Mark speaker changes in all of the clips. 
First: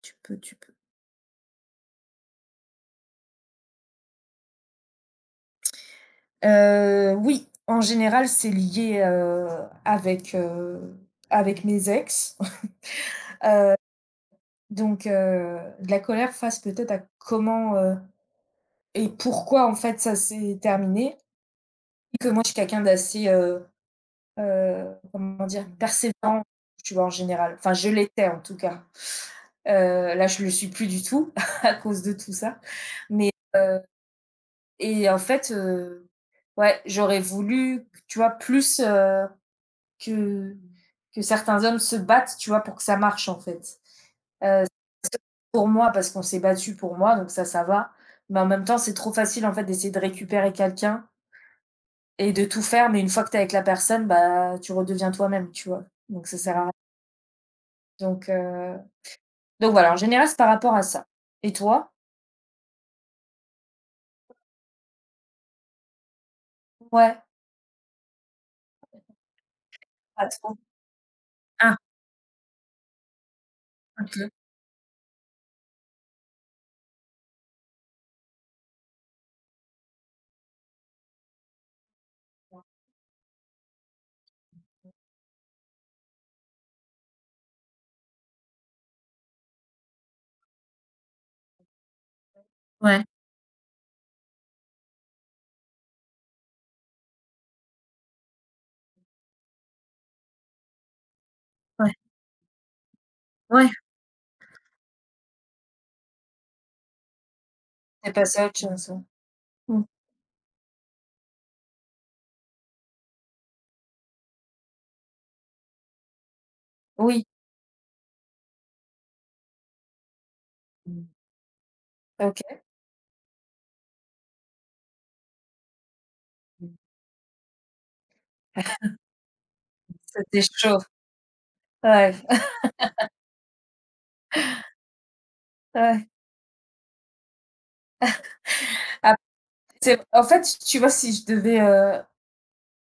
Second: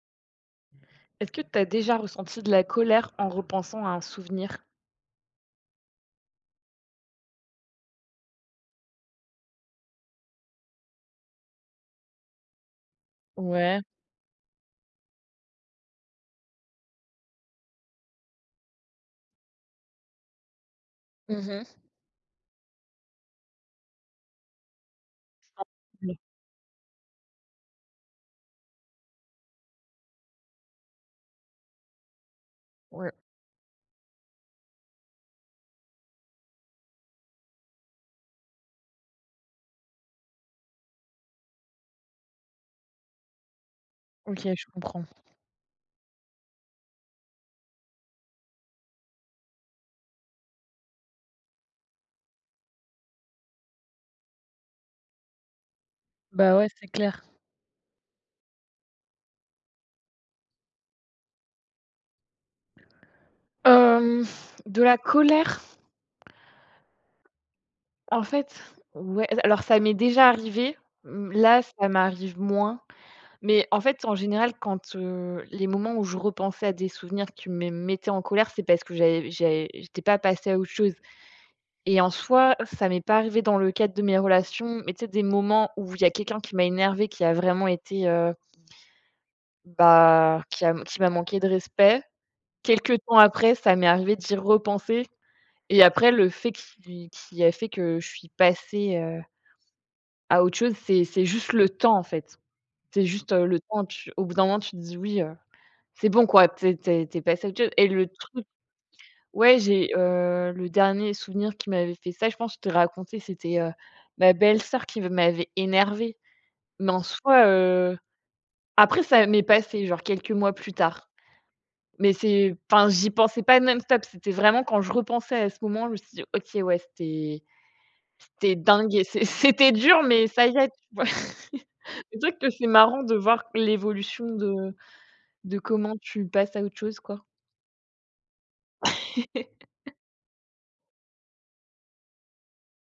Speaker 1: Tu peux, tu peux.
Speaker 2: Est-ce que tu as déjà ressenti de la colère en repensant à un souvenir?
Speaker 1: Oui, en général, c'est lié, avec, heu, avec mes ex.
Speaker 2: Ouais.
Speaker 1: Donc, de la colère face peut-être à comment et pourquoi en fait ça s'est terminé.
Speaker 2: Mmh mh.
Speaker 1: Que moi je suis quelqu'un d'assez, comment dire?
Speaker 2: Oui.
Speaker 1: Persévérant, tu vois? En général. Enfin, je l'étais en tout cas. Heu, Là, je le suis plus du tout à cause de tout ça.
Speaker 2: Ouais.
Speaker 1: Mais, heu et en fait, ouais, j'aurais voulu, tu vois? Plus, Que que certains hommes se battent, tu vois, pour que ça marche, en fait.
Speaker 2: OK,
Speaker 1: Heu,
Speaker 2: je comprends.
Speaker 1: pour moi, parce qu'on s'est battu pour moi, donc ça va. Mais en même temps, c'est trop facile, en fait, d'essayer de récupérer quelqu'un et de tout faire, mais une fois que tu es avec la personne, bah, tu redeviens toi-même, tu vois? Donc ça
Speaker 2: Bah,
Speaker 1: sert à
Speaker 2: ouais,
Speaker 1: rien.
Speaker 2: c'est clair.
Speaker 1: Donc heu, donc voilà, en général, c'est par rapport à ça. Et toi?
Speaker 2: Hem, de la colère,
Speaker 1: Ouais,
Speaker 2: en fait, ouais, alors ça m'est déjà
Speaker 1: pas trop.
Speaker 2: arrivé. Mmh, là,
Speaker 1: Ah,
Speaker 2: ça m'arrive moins. Mais en fait, en
Speaker 1: OK.
Speaker 2: général, quand, les moments où je repensais à des souvenirs qui me mettaient en colère, c'est parce que j'étais pas passée à autre chose. Et en soi, ça m'est pas arrivé dans le cadre de mes relations, mais tu sais, des moments où il y a quelqu'un qui m'a énervée, qui a vraiment été, bah, qui m'a manqué de respect. Quelque
Speaker 1: Ouais,
Speaker 2: temps après, ça m'est arrivé d'y repenser et après le fait qui a fait que je suis passée, à autre chose, c'est juste le
Speaker 1: ouais,
Speaker 2: temps, en fait. C'est juste, le
Speaker 1: ouais.
Speaker 2: temps, tu au bout d'un moment, tu te dis: «Oui, c'est bon quoi, tu es passée à autre chose» et le
Speaker 1: Tu es passé
Speaker 2: truc
Speaker 1: à autre chose, ouais.
Speaker 2: ouais,
Speaker 1: Mmh.
Speaker 2: j'ai, le dernier souvenir qui m'avait fait ça, je pense, je t'ai raconté, c'était, ma belle-sœur qui m'avait énervée. Mais en
Speaker 1: Oui.
Speaker 2: soi, après ça m'est passé, genre quelques mois plus tard. Mais
Speaker 1: OK.
Speaker 2: c'est enfin, j'y pensais pas non-stop, c'était vraiment quand je repensais à ce moment, je me suis dit: «OK, ouais, c'était dingue et c'est c'était dur, mais
Speaker 1: C'était
Speaker 2: ça y est»,
Speaker 1: chaud.
Speaker 2: tu vois?
Speaker 1: Ouais,
Speaker 2: C'est vrai que c'est marrant de voir l'évolution de comment
Speaker 1: ouais.
Speaker 2: tu passes à autre chose, quoi.
Speaker 1: Ah. C'est en fait, tu vois, si je devais,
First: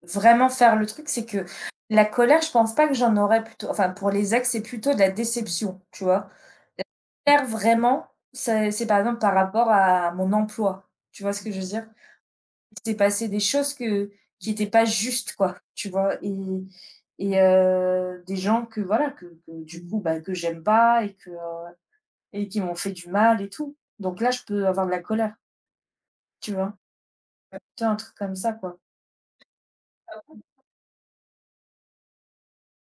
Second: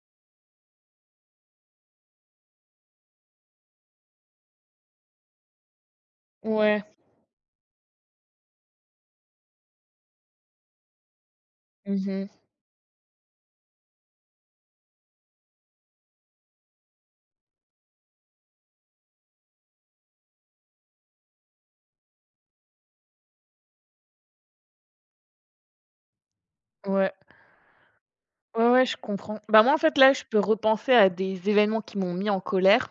Speaker 1: vraiment faire le truc, c'est que la colère, je pense pas que j'en aurais plutôt enfin, pour les ex, c'est plutôt de la déception, tu vois?
Speaker 2: Ouais.
Speaker 1: Colère vraiment, c'est par exemple par rapport à mon emploi, tu vois ce que je veux dire?
Speaker 2: Mmh,
Speaker 1: Il s'est passé des choses que qui étaient pas justes, quoi, tu vois? Et des gens que voilà, que du coup, bah, que j'aime pas et qui m'ont fait du mal et tout. Donc là, je peux avoir de la colère, tu vois?
Speaker 2: ouais.
Speaker 1: Tu vois, un truc comme ça,
Speaker 2: Ouais,
Speaker 1: quoi.
Speaker 2: ouais, je comprends. Bah, moi, en fait, là, je peux repenser à des événements qui m'ont mis en colère,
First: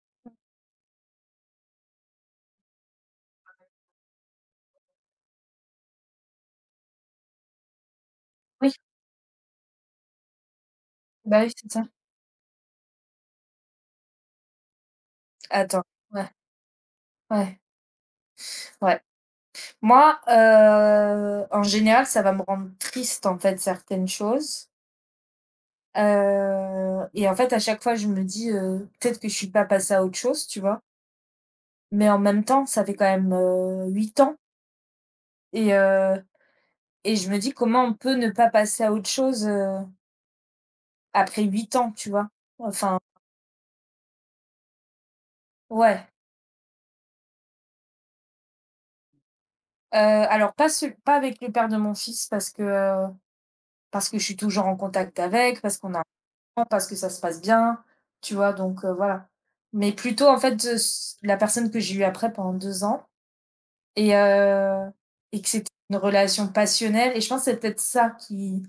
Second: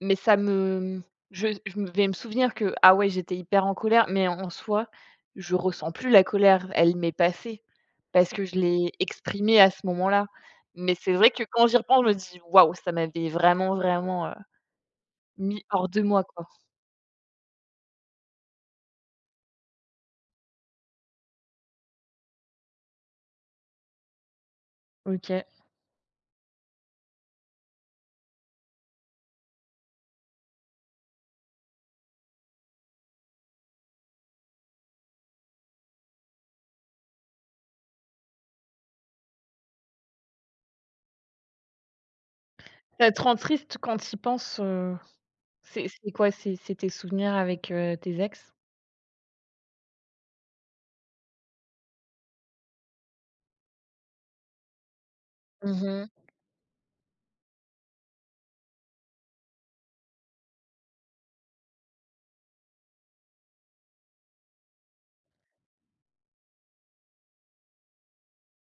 Speaker 2: mais ça me je me vais me souvenir que, ah ouais, j'étais hyper en colère, mais en soi, je ressens plus la colère, elle m'est passée parce que je
Speaker 1: Oui,
Speaker 2: l'ai exprimée à ce moment-là. Mais c'est vrai que
Speaker 1: bah, oui,
Speaker 2: quand
Speaker 1: c'est
Speaker 2: j'y
Speaker 1: ça.
Speaker 2: repense, je me dis: «Waouh, ça m'avait vraiment, vraiment, mis
Speaker 1: Attends,
Speaker 2: hors de moi,
Speaker 1: ouais,
Speaker 2: quoi».
Speaker 1: ouais, ouais. Moi, en général, ça va me rendre triste, en fait, certaines choses,
Speaker 2: OK.
Speaker 1: et en fait, à chaque fois, je me dis, «Peut-être que je suis pas passée à autre chose», tu vois? Mais en même temps, ça fait quand même, 8 ans et heu et je me dis: «Comment on peut ne pas passer à autre chose, après 8 ans», tu vois? Enfin,
Speaker 2: Ça te rend triste quand tu y penses? C'est
Speaker 1: ouais,
Speaker 2: quoi? C'est tes souvenirs avec, tes ex?
Speaker 1: alors pas avec le père de mon fils parce que je suis toujours en contact avec, parce qu'on a
Speaker 2: Mhm.
Speaker 1: Parce que ça se passe bien, tu vois? Donc, voilà. Mais plutôt, en fait, de s la personne que j'ai eue après pendant 2 ans et heu et que c'était une relation passionnelle et je pense que c'est peut-être ça qui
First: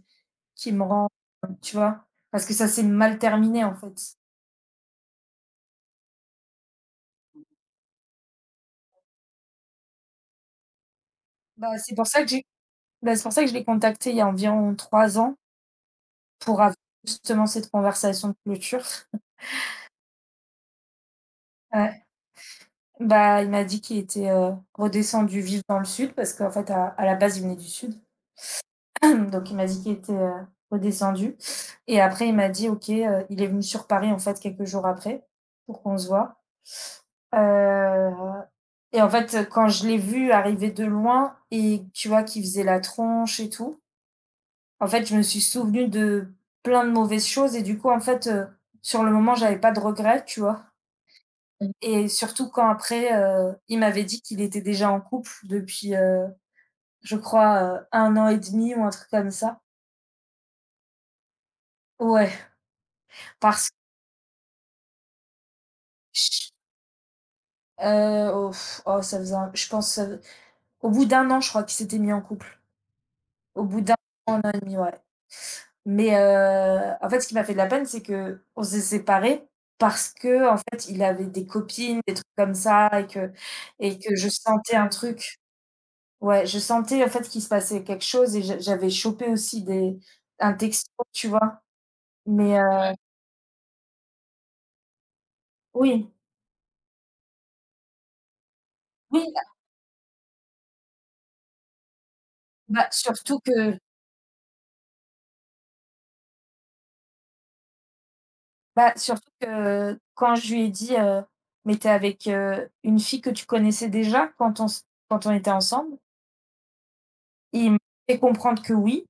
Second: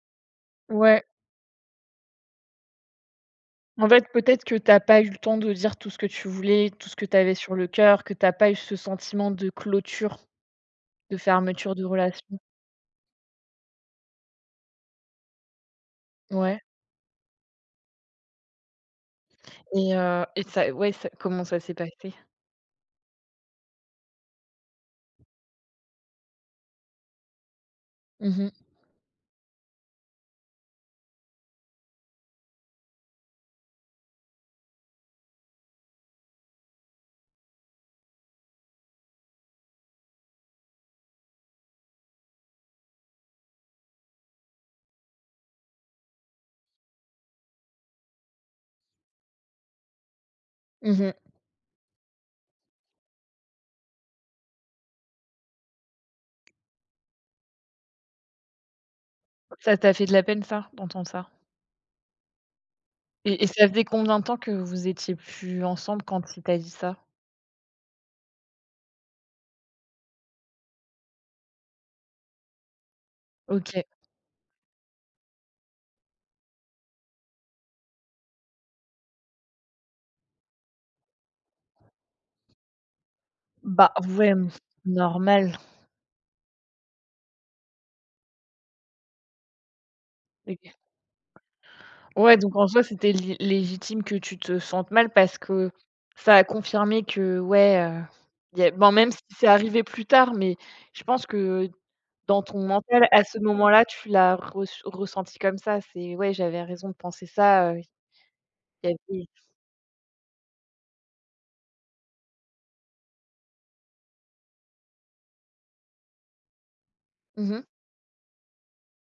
Speaker 1: qui me
Speaker 2: Ouais.
Speaker 1: rend, tu vois? Parce que ça s'est mal terminé, en
Speaker 2: En fait,
Speaker 1: fait.
Speaker 2: peut-être que t'as pas eu le temps de dire tout ce que tu voulais, tout ce que tu avais sur le cœur, que t'as pas eu ce sentiment de clôture, de fermeture
Speaker 1: Bah,
Speaker 2: de
Speaker 1: c'est pour ça que
Speaker 2: relation.
Speaker 1: j'ai Bah, c'est pour ça que je l'ai contacté il y a environ 3 ans pour
Speaker 2: Ouais.
Speaker 1: avoir justement cette conversation de clôture.
Speaker 2: Et ça ouais, ça, comment ça s'est
Speaker 1: Ouais,
Speaker 2: passé?
Speaker 1: bah, il m'a dit qu'il était, redescendu vivre dans le sud parce qu'en fait, à la base, il venait du sud.
Speaker 2: Mmh mh.
Speaker 1: Donc il m'a dit qu'il était, redescendu et après il m'a dit: «OK», il est venu sur Paris, en fait, quelques jours après pour qu'on se voit heu et en fait, quand je l'ai vu arriver de loin et tu vois, qu'il faisait la tronche et tout, en fait, je me suis souvenue de plein de mauvaises choses et du coup, en fait, sur le moment, j'avais pas de regrets, tu vois?
Speaker 2: Mmh.
Speaker 1: Et surtout quand après, il m'avait dit qu'il était déjà en couple depuis, je crois, 1 an et demi ou un truc comme ça.
Speaker 2: Ça t'a fait de la peine ça, d'entendre ça?
Speaker 1: Ouais,
Speaker 2: Et ça
Speaker 1: parce
Speaker 2: faisait combien de temps que vous étiez plus ensemble quand il
Speaker 1: ch
Speaker 2: t'a dit ça?
Speaker 1: Heu, oh oh, ça faisait un je pense, au bout d'1 an, je crois qu'ils s'étaient mis en couple. Au bout
Speaker 2: OK.
Speaker 1: d'un an, 1 an et demi, ouais. En fait, ce qui m'a fait de la peine, c'est qu'on s'est séparés parce qu'en fait, il avait des copines, des trucs comme ça et que
Speaker 2: Bah,
Speaker 1: et que je
Speaker 2: ouais, mmh,
Speaker 1: sentais un truc.
Speaker 2: normal.
Speaker 1: Ouais, je sentais en fait qu'il se passait quelque chose et j'avais chopé aussi des un texto, tu vois?
Speaker 2: Ouais, donc
Speaker 1: Mais
Speaker 2: en soi,
Speaker 1: heu
Speaker 2: c'était lé légitime que tu te sentes mal parce que
Speaker 1: oui,
Speaker 2: ça a confirmé que ouais, y a bon, même si
Speaker 1: oui,
Speaker 2: c'est arrivé plus tard, mais je pense que dans ton
Speaker 1: bah,
Speaker 2: mental, à ce
Speaker 1: surtout que
Speaker 2: moment-là, tu l'as reç ressenti comme ça. C'est: «Ouais, j'avais raison de penser ça, y
Speaker 1: Bah,
Speaker 2: avait».
Speaker 1: surtout que quand je lui ai dit, «Mais t'es avec, une fille que tu connaissais déjà quand on s quand on était ensemble?»
Speaker 2: Mmh mh.
Speaker 1: il me fait comprendre que oui.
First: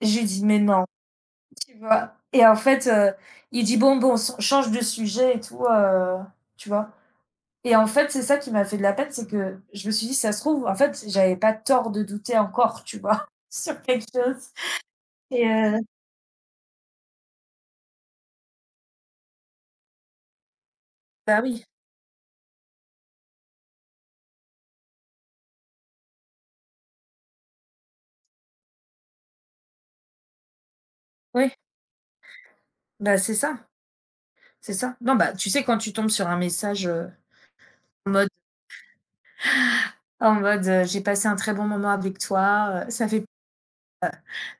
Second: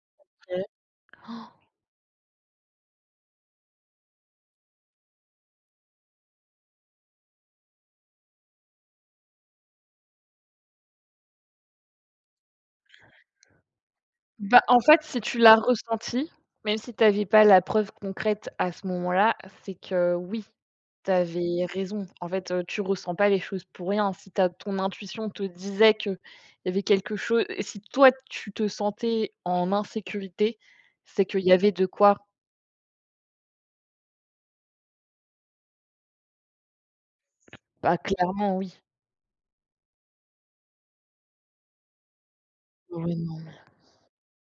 Speaker 1: J'ai dit: «Mais non»,
Speaker 2: OK.
Speaker 1: tu vois? Et en fait, il dit: «Bon, bon, ch change de sujet et tout», tu vois? Et en fait, c'est ça qui m'a fait de la peine, c'est que je me suis dit: «Ça se trouve, en fait, j'avais pas tort de douter encore», tu vois? Sur quelque chose
Speaker 2: Bah, en fait, si tu
Speaker 1: et
Speaker 2: l'as
Speaker 1: heu
Speaker 2: ressenti, même si tu avais pas la preuve concrète à ce moment-là, c'est que oui, tu
Speaker 1: Bah oui,
Speaker 2: avais raison. En fait, tu ressens pas les choses pour rien. Si ta ton intuition te disait qu'il y avait quelque chose et si toi tu te sentais en insécurité, c'est qu'il
Speaker 1: oui,
Speaker 2: y avait de quoi.
Speaker 1: bah, c'est ça, c'est ça. Non, bah, tu sais, quand tu tombes sur un message,
Speaker 2: Bah,
Speaker 1: en mode
Speaker 2: clairement oui.
Speaker 1: en mode: «J'ai passé un très bon moment avec toi, ça
Speaker 2: Ouais,
Speaker 1: fait
Speaker 2: non.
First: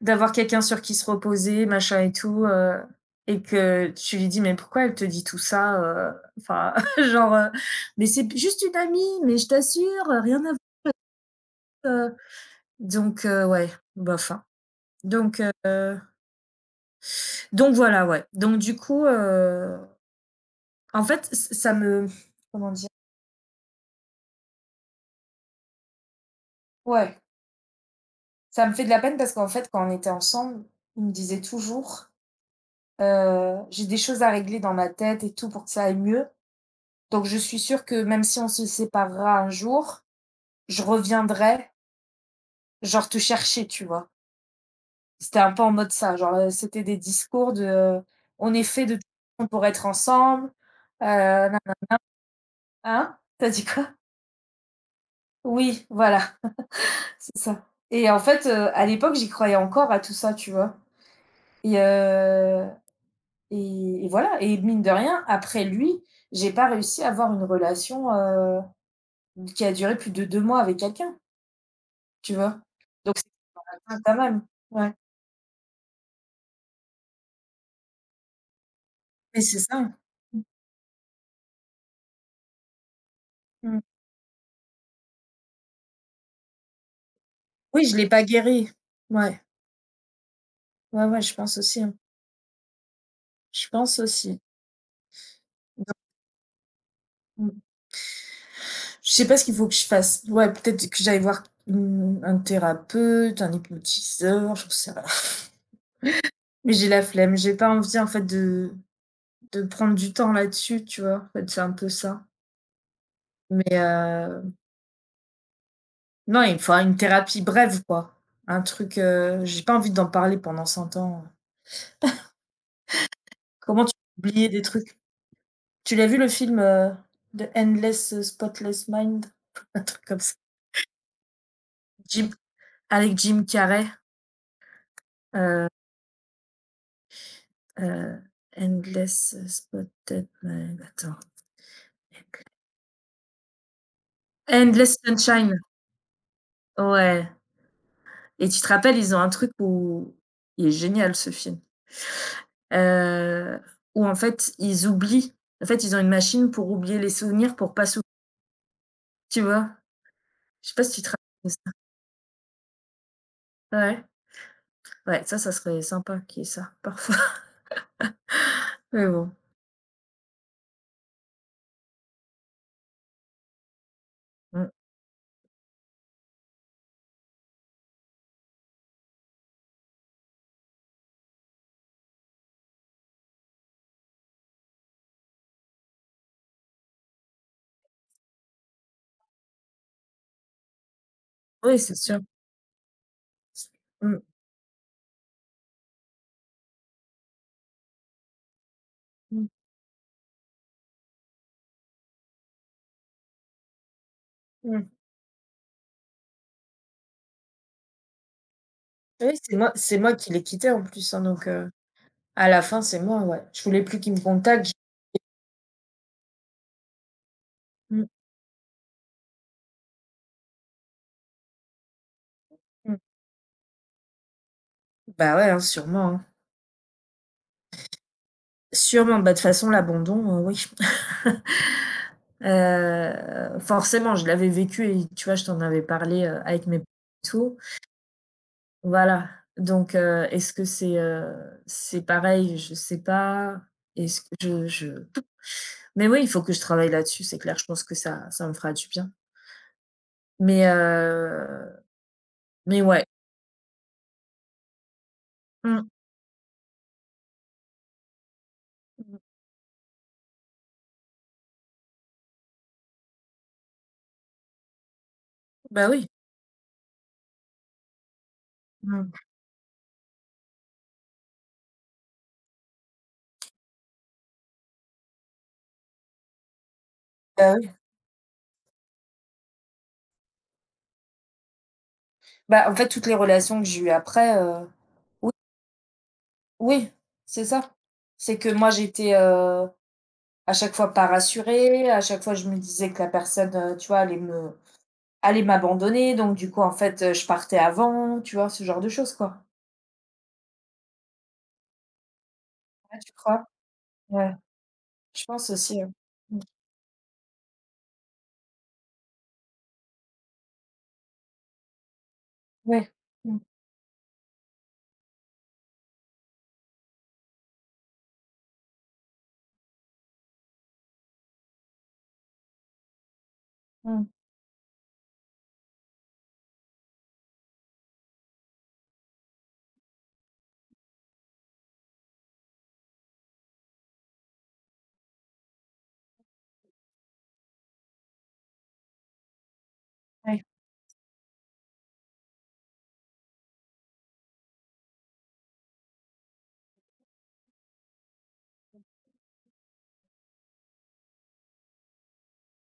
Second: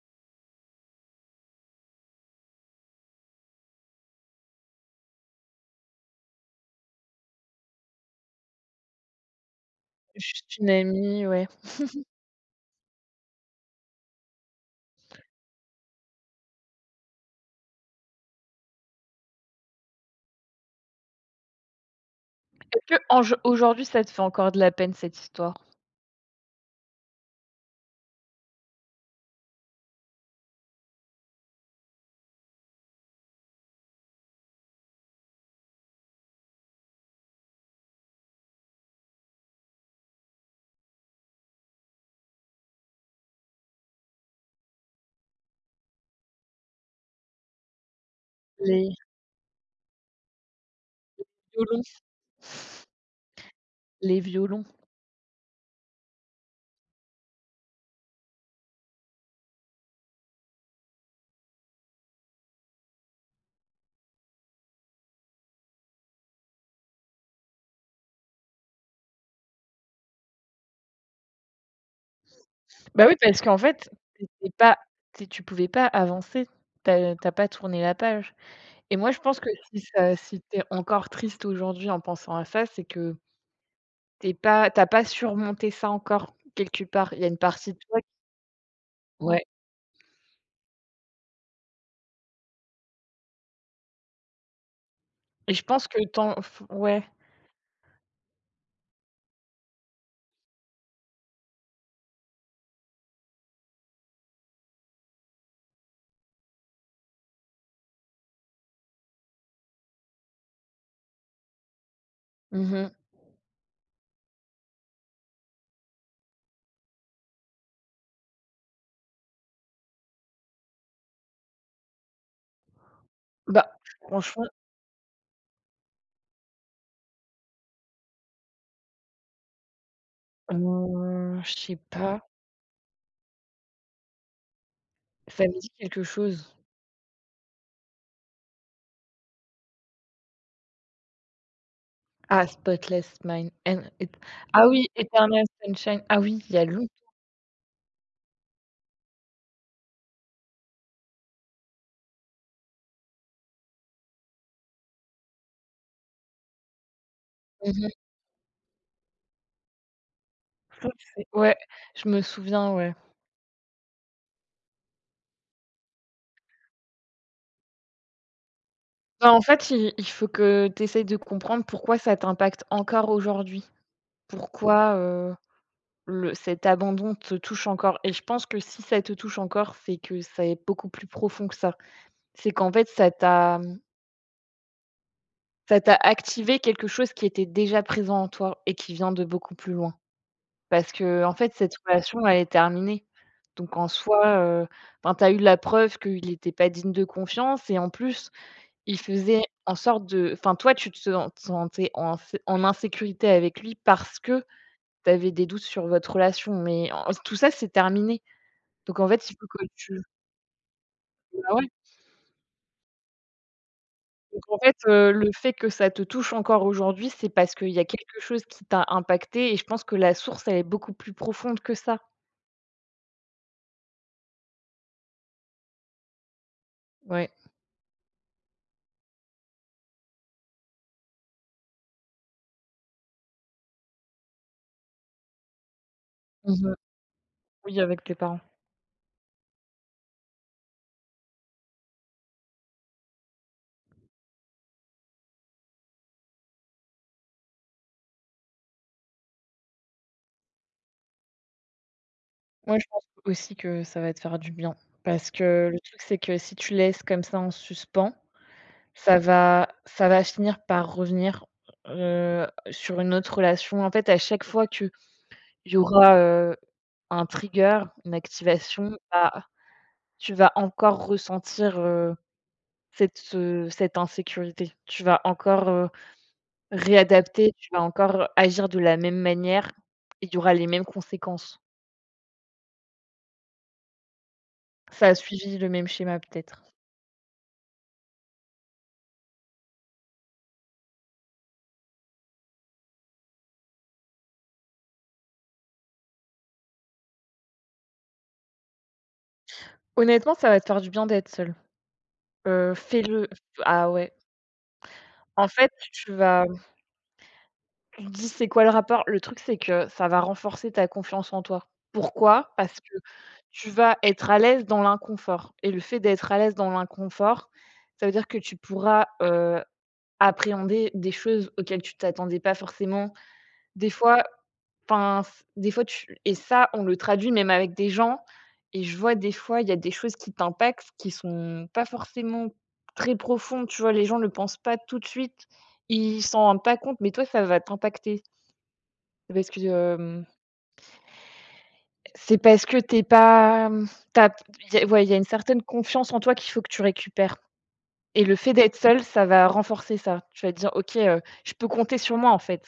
Speaker 1: d'avoir quelqu'un sur qui se reposer, machin et tout», et que tu lui dis: «Mais pourquoi elle te dit tout ça?» enfin, genre, «Mais c'est p juste une amie, mais je t'assure, rien à v
Speaker 2: Juste une amie, ouais.
Speaker 1: heu» ouais, bof, hein. Donc heu, donc voilà, ouais. Donc du coup, en fait, ç ça me comment dire?
Speaker 2: Est-ce qu'aujo aujourd'hui ça te fait encore de la peine cette histoire?
Speaker 1: Ouais, ça me fait de la peine parce qu'en fait, quand on était ensemble, il me disait toujours. J'ai des choses à régler dans ma tête et tout pour que ça aille mieux. Donc je suis sûre que même si on se séparera un jour, je reviendrai, genre, te chercher, tu vois? C'était un peu en mode ça, genre, c'était des discours de: «On est fait
Speaker 2: Les
Speaker 1: de toute pour être ensemble», nan
Speaker 2: violons,
Speaker 1: hein? T'as dit quoi?
Speaker 2: les violons.
Speaker 1: Oui, voilà, c'est ça. Et en fait, à l'époque, j'y croyais encore à tout ça, tu vois? Et heu et voilà et mine de rien, après lui, j'ai pas réussi à avoir une relation, qui a duré plus de 2 mois avec quelqu'un, tu vois?
Speaker 2: Bah, oui,
Speaker 1: Donc c'est
Speaker 2: parce qu'en fait,
Speaker 1: quand même pas mal.
Speaker 2: c'était pas
Speaker 1: Ouais.
Speaker 2: tu pouvais pas avancer. T'as as pas tourné la page et moi, je pense
Speaker 1: Mais
Speaker 2: que
Speaker 1: c'est ça.
Speaker 2: si
Speaker 1: Mmh
Speaker 2: tu encore triste aujourd'hui en pensant à ça, c'est que
Speaker 1: mh.
Speaker 2: t'as pas surmonté ça encore quelque part. Il y a une partie de
Speaker 1: Oui, je
Speaker 2: toi
Speaker 1: l'ai pas guéri. Ouais,
Speaker 2: ouais.
Speaker 1: ouais, ouais, je pense aussi, hein. Je pense aussi.
Speaker 2: Et je pense
Speaker 1: Donc
Speaker 2: que tant f ouais.
Speaker 1: Mmh. Je sais pas ce qu'il faut que je fasse. Ouais, peut-être que j'aille voir, mmh, un thérapeute, un hypnotiseur, j'en sais rien. Mais j'ai la flemme, j'ai pas envie, en fait, de prendre du temps là-dessus, tu vois? En fait, c'est un peu ça.
Speaker 2: Mmh.
Speaker 1: Mais heu, non, il me faudra une thérapie brève, quoi. Un truc, j'ai pas envie d'en parler pendant 100 ans.
Speaker 2: Bah,
Speaker 1: Comment tu peux
Speaker 2: franchement,
Speaker 1: oublier des trucs? Tu l'as vu le film, The Endless Spotless Mind? Un truc comme ça.
Speaker 2: je sais pas,
Speaker 1: Jim Avec Jim Carrey,
Speaker 2: ça me
Speaker 1: heu
Speaker 2: dit quelque chose.
Speaker 1: heu, Endless Spotted Mind, attends.
Speaker 2: Ah, Spotless Mind and et ah oui,
Speaker 1: Endless
Speaker 2: Eternal
Speaker 1: Sunshine,
Speaker 2: Sunshine. Ah oui, il y a longtemps.
Speaker 1: ouais et tu te rappelles, ils ont un truc où il est génial ce film, heu, où en fait, ils oublient. En fait, ils ont une machine pour oublier les souvenirs pour pas
Speaker 2: Mmh
Speaker 1: sou tu vois? Je sais pas
Speaker 2: Ça,
Speaker 1: si tu te rappelles
Speaker 2: c'est
Speaker 1: de
Speaker 2: ouais,
Speaker 1: ça?
Speaker 2: je me souviens, ouais.
Speaker 1: Ouais, ouais, ça serait sympa qu'il y ait ça parfois, mais bon.
Speaker 2: Bah, en fait, il faut que tu essayes de comprendre pourquoi ça t'impacte encore aujourd'hui.
Speaker 1: Mmh.
Speaker 2: Pourquoi, le cet abandon te touche encore et je pense que si ça te touche encore, c'est que ça est beaucoup plus profond que ça. C'est qu'en fait, Ça t'a activé quelque chose qui était déjà présent en toi et qui vient de beaucoup plus loin. Parce que en fait, cette
Speaker 1: Oui, c'est sûr.
Speaker 2: relation, elle est terminée. Donc en
Speaker 1: Mmh.
Speaker 2: soi, enfin, tu as eu la preuve qu'il n'était pas digne de confiance et en plus, il faisait
Speaker 1: Mmh.
Speaker 2: en sorte de, enfin, toi, tu te sentais en insécurité avec lui parce que
Speaker 1: Mmh.
Speaker 2: tu avais des doutes sur votre relation, mais en tout ça, c'est terminé. Donc en fait, il
Speaker 1: Oui,
Speaker 2: faut
Speaker 1: c'est
Speaker 2: que
Speaker 1: moi c'est
Speaker 2: tu,
Speaker 1: moi qui l'ai quitté en plus, hein,
Speaker 2: bah, ouais.
Speaker 1: à la fin, c'est moi, ouais. Je voulais plus qu'il me
Speaker 2: Donc en
Speaker 1: contacte, j
Speaker 2: fait, le fait que ça te touche encore aujourd'hui, c'est parce qu'il y a
Speaker 1: mmh
Speaker 2: quelque chose qui t'a impacté et je pense que la source, elle est beaucoup plus profonde que ça.
Speaker 1: mh. Bah, ouais, hein.
Speaker 2: Ouais.
Speaker 1: Sûrement, bah, de toute façon l'abandon, oui. Forcément, je l'avais vécu et tu vois, je t'en avais parlé,
Speaker 2: Mmh
Speaker 1: avec
Speaker 2: mh.
Speaker 1: mes et tout.
Speaker 2: Oui, avec tes parents.
Speaker 1: Voilà, est-ce que c'est pareil? Je sais pas. Est-ce que je mais oui, il faut que je travaille là-dessus, c'est clair, je pense que ça me fera du bien. Mais heu
Speaker 2: Moi,
Speaker 1: Mais
Speaker 2: je pense
Speaker 1: ouais.
Speaker 2: aussi que ça va te faire du bien parce que le
Speaker 1: Mmh,
Speaker 2: truc, c'est que si tu laisses comme ça en suspens,
Speaker 1: mmh.
Speaker 2: ça va finir par revenir, sur une autre relation. En fait, à chaque fois qu'il y
Speaker 1: Bah, oui.
Speaker 2: aura, un trigger, une activation,
Speaker 1: Mmh.
Speaker 2: bah, tu vas encore ressentir, Cette, ce cette insécurité. Tu vas encore, réadapter,
Speaker 1: Bah,
Speaker 2: tu
Speaker 1: oui.
Speaker 2: vas encore agir de la même manière et il y aura les mêmes conséquences.
Speaker 1: Bah, en fait, toutes les relations que j'ai eues après,
Speaker 2: Ça a
Speaker 1: oui,
Speaker 2: suivi le même schéma peut-être.
Speaker 1: oui, c'est ça. C'est que moi, j'étais, à chaque fois pas rassurée, à chaque fois, je me disais que la personne, tu vois, allait m'abandonner, donc du coup, en fait, je partais avant, tu vois? Ce genre de choses, quoi.
Speaker 2: Honnêtement, ça va te faire du bien d'être seul. Heu,
Speaker 1: Ouais, tu
Speaker 2: fais-le.
Speaker 1: crois?
Speaker 2: Ah ouais.
Speaker 1: Ouais, je
Speaker 2: En
Speaker 1: pense
Speaker 2: fait,
Speaker 1: aussi, hein. Mmh.
Speaker 2: tu te dis: «C'est quoi le rapport?» Le truc, c'est que ça va renforcer ta confiance en toi. Pourquoi? Parce
Speaker 1: Ouais.
Speaker 2: que
Speaker 1: Mmh.
Speaker 2: tu vas être à l'aise dans l'inconfort et le fait d'être à l'aise dans l'inconfort, ça veut dire que tu pourras, appréhender des choses auxquelles tu t'attendais pas forcément. Des
Speaker 1: Mmh.
Speaker 2: fois, enfin, c des fois tu et ça, on le traduit même avec des gens et je vois des fois, il y a des choses qui t'impactent qui sont pas forcément très profondes, tu vois? Les gens ne le pensent pas tout de suite, ils s'en rendent pas compte, mais toi, ça va t'impacter. C'est parce que, hem,
Speaker 1: Ouais.
Speaker 2: c'est parce que t'es pas, t'as tu il y a ouais, il y a une certaine confiance en toi qu'il faut que tu récupères et le fait d'être seul, ça va renforcer ça. Tu vas te dire: «OK, je peux compter sur moi, en fait».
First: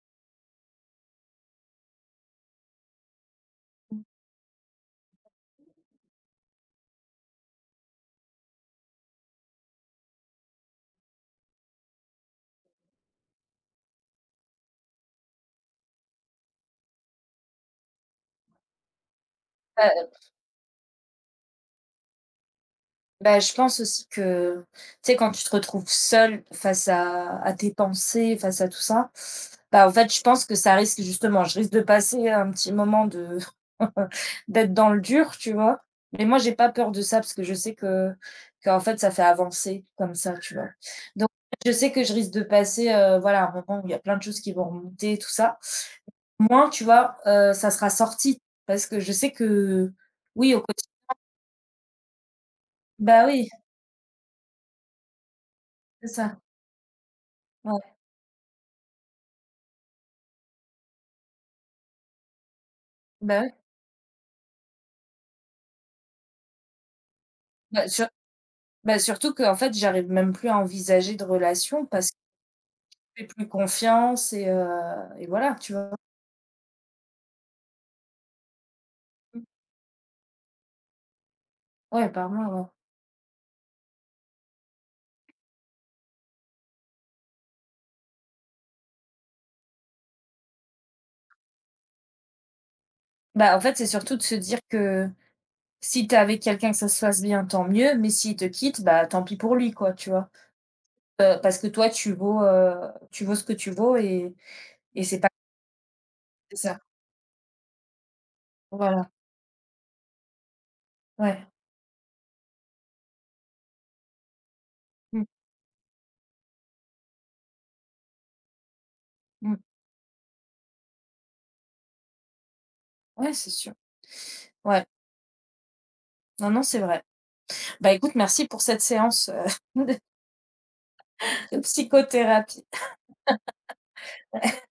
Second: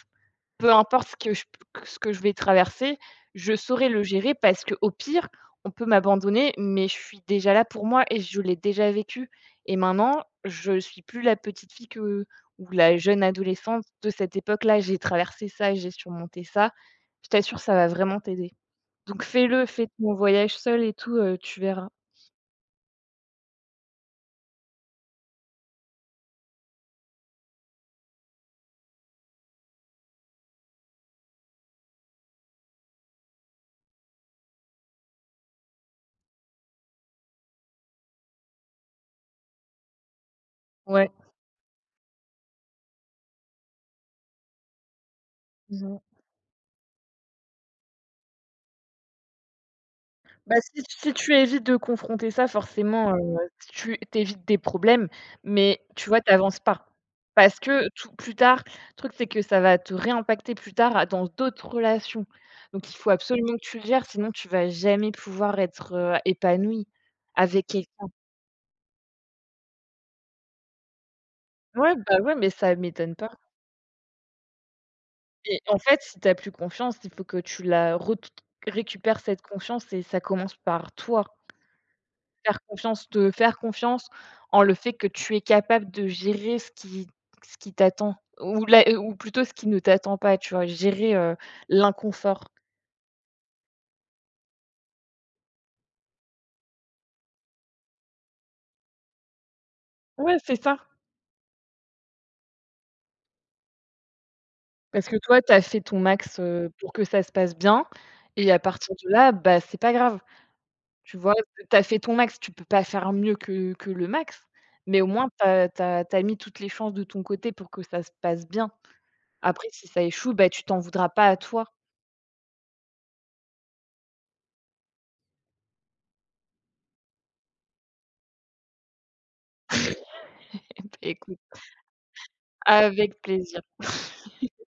Speaker 2: Peu importe ce que je p ce que je vais traverser, je saurai le gérer parce que au pire, on peut m'abandonner, mais je suis déjà là pour moi et je l'ai déjà vécu et maintenant, je suis plus la petite fille que ou la jeune adolescente de cette époque-là. J'ai traversé ça, j'ai surmonté ça. Je t'assure, ça va vraiment t'aider. Donc fais-le, fais
Speaker 1: Bah
Speaker 2: ton voyage seul et tout, tu verras.
Speaker 1: Bah, je pense aussi que, tu sais, quand tu te retrouves seule face à tes pensées, face à tout ça, bah, en fait, je pense que ça risque justement je risque de passer un petit moment de d'être dans le dur, tu vois? Mais moi, j'ai pas peur de ça parce que je sais que qu'en fait, ça fait avancer comme ça, tu vois?
Speaker 2: Ouais.
Speaker 1: Donc je sais que je risque de passer, voilà, un moment où il y a plein de choses qui vont remonter, tout ça.
Speaker 2: Mmh
Speaker 1: Moins, tu vois, ça sera sorti parce que je sais que oui,
Speaker 2: Bah,
Speaker 1: au
Speaker 2: si
Speaker 1: quotidien
Speaker 2: si tu évites de confronter ça, forcément,
Speaker 1: bah, oui,
Speaker 2: tu évites des problèmes, mais tu
Speaker 1: c'est
Speaker 2: vois, tu
Speaker 1: ça.
Speaker 2: avances pas. Parce que
Speaker 1: Ouais,
Speaker 2: tout plus tard, le truc, c'est que ça va te réimpacter plus tard à dans d'autres relations. Donc il faut
Speaker 1: bah,
Speaker 2: absolument
Speaker 1: oui.
Speaker 2: que tu le gères, sinon tu vas jamais pouvoir être, épanoui avec
Speaker 1: Bah,
Speaker 2: quelqu'un.
Speaker 1: sur Bah, surtout qu'en fait, j'arrive même plus à envisager de relation
Speaker 2: Ouais,
Speaker 1: parce que
Speaker 2: bah, ouais, mais ça m'étonne
Speaker 1: je fais
Speaker 2: pas
Speaker 1: plus confiance et voilà,
Speaker 2: et
Speaker 1: tu
Speaker 2: en
Speaker 1: vois?
Speaker 2: fait, si tu as plus confiance, il faut que tu la re récupères cette
Speaker 1: Mmh.
Speaker 2: confiance et ça commence par toi.
Speaker 1: Ouais, par mois,
Speaker 2: Faire
Speaker 1: ouais.
Speaker 2: confiance, te faire confiance en le fait que tu es capable de gérer ce qui t'attend ou la ou plutôt ce qui ne t'attend pas, tu vois? Gérer, l'inconfort.
Speaker 1: Bah, en fait, c'est surtout de se dire que si tu es avec quelqu'un que ça se passe bien, tant mieux, mais s'il te quitte, bah, tant pis pour lui, quoi, tu vois?
Speaker 2: Ouais, c'est ça.
Speaker 1: Parce que toi, tu vaux ce que tu vaux et
Speaker 2: Parce que
Speaker 1: c'est pas
Speaker 2: toi, tu as fait ton max,
Speaker 1: c'est ça.
Speaker 2: pour que ça se passe bien et à partir de
Speaker 1: Voilà,
Speaker 2: là, bah, c'est pas grave, tu vois?
Speaker 1: ouais.
Speaker 2: Tu as fait ton max, tu peux pas faire mieux que le max, mais au
Speaker 1: Mmh,
Speaker 2: moins tu as mis toutes les chances de ton côté pour que ça se passe bien.
Speaker 1: mmh.
Speaker 2: Après si ça échoue, bah, tu t'en voudras pas à toi.
Speaker 1: Ouais, c'est sûr. Ouais. Non, non, c'est vrai. Bah, écoute, merci pour cette séance, de
Speaker 2: Écoute,
Speaker 1: de psychothérapie.
Speaker 2: avec plaisir.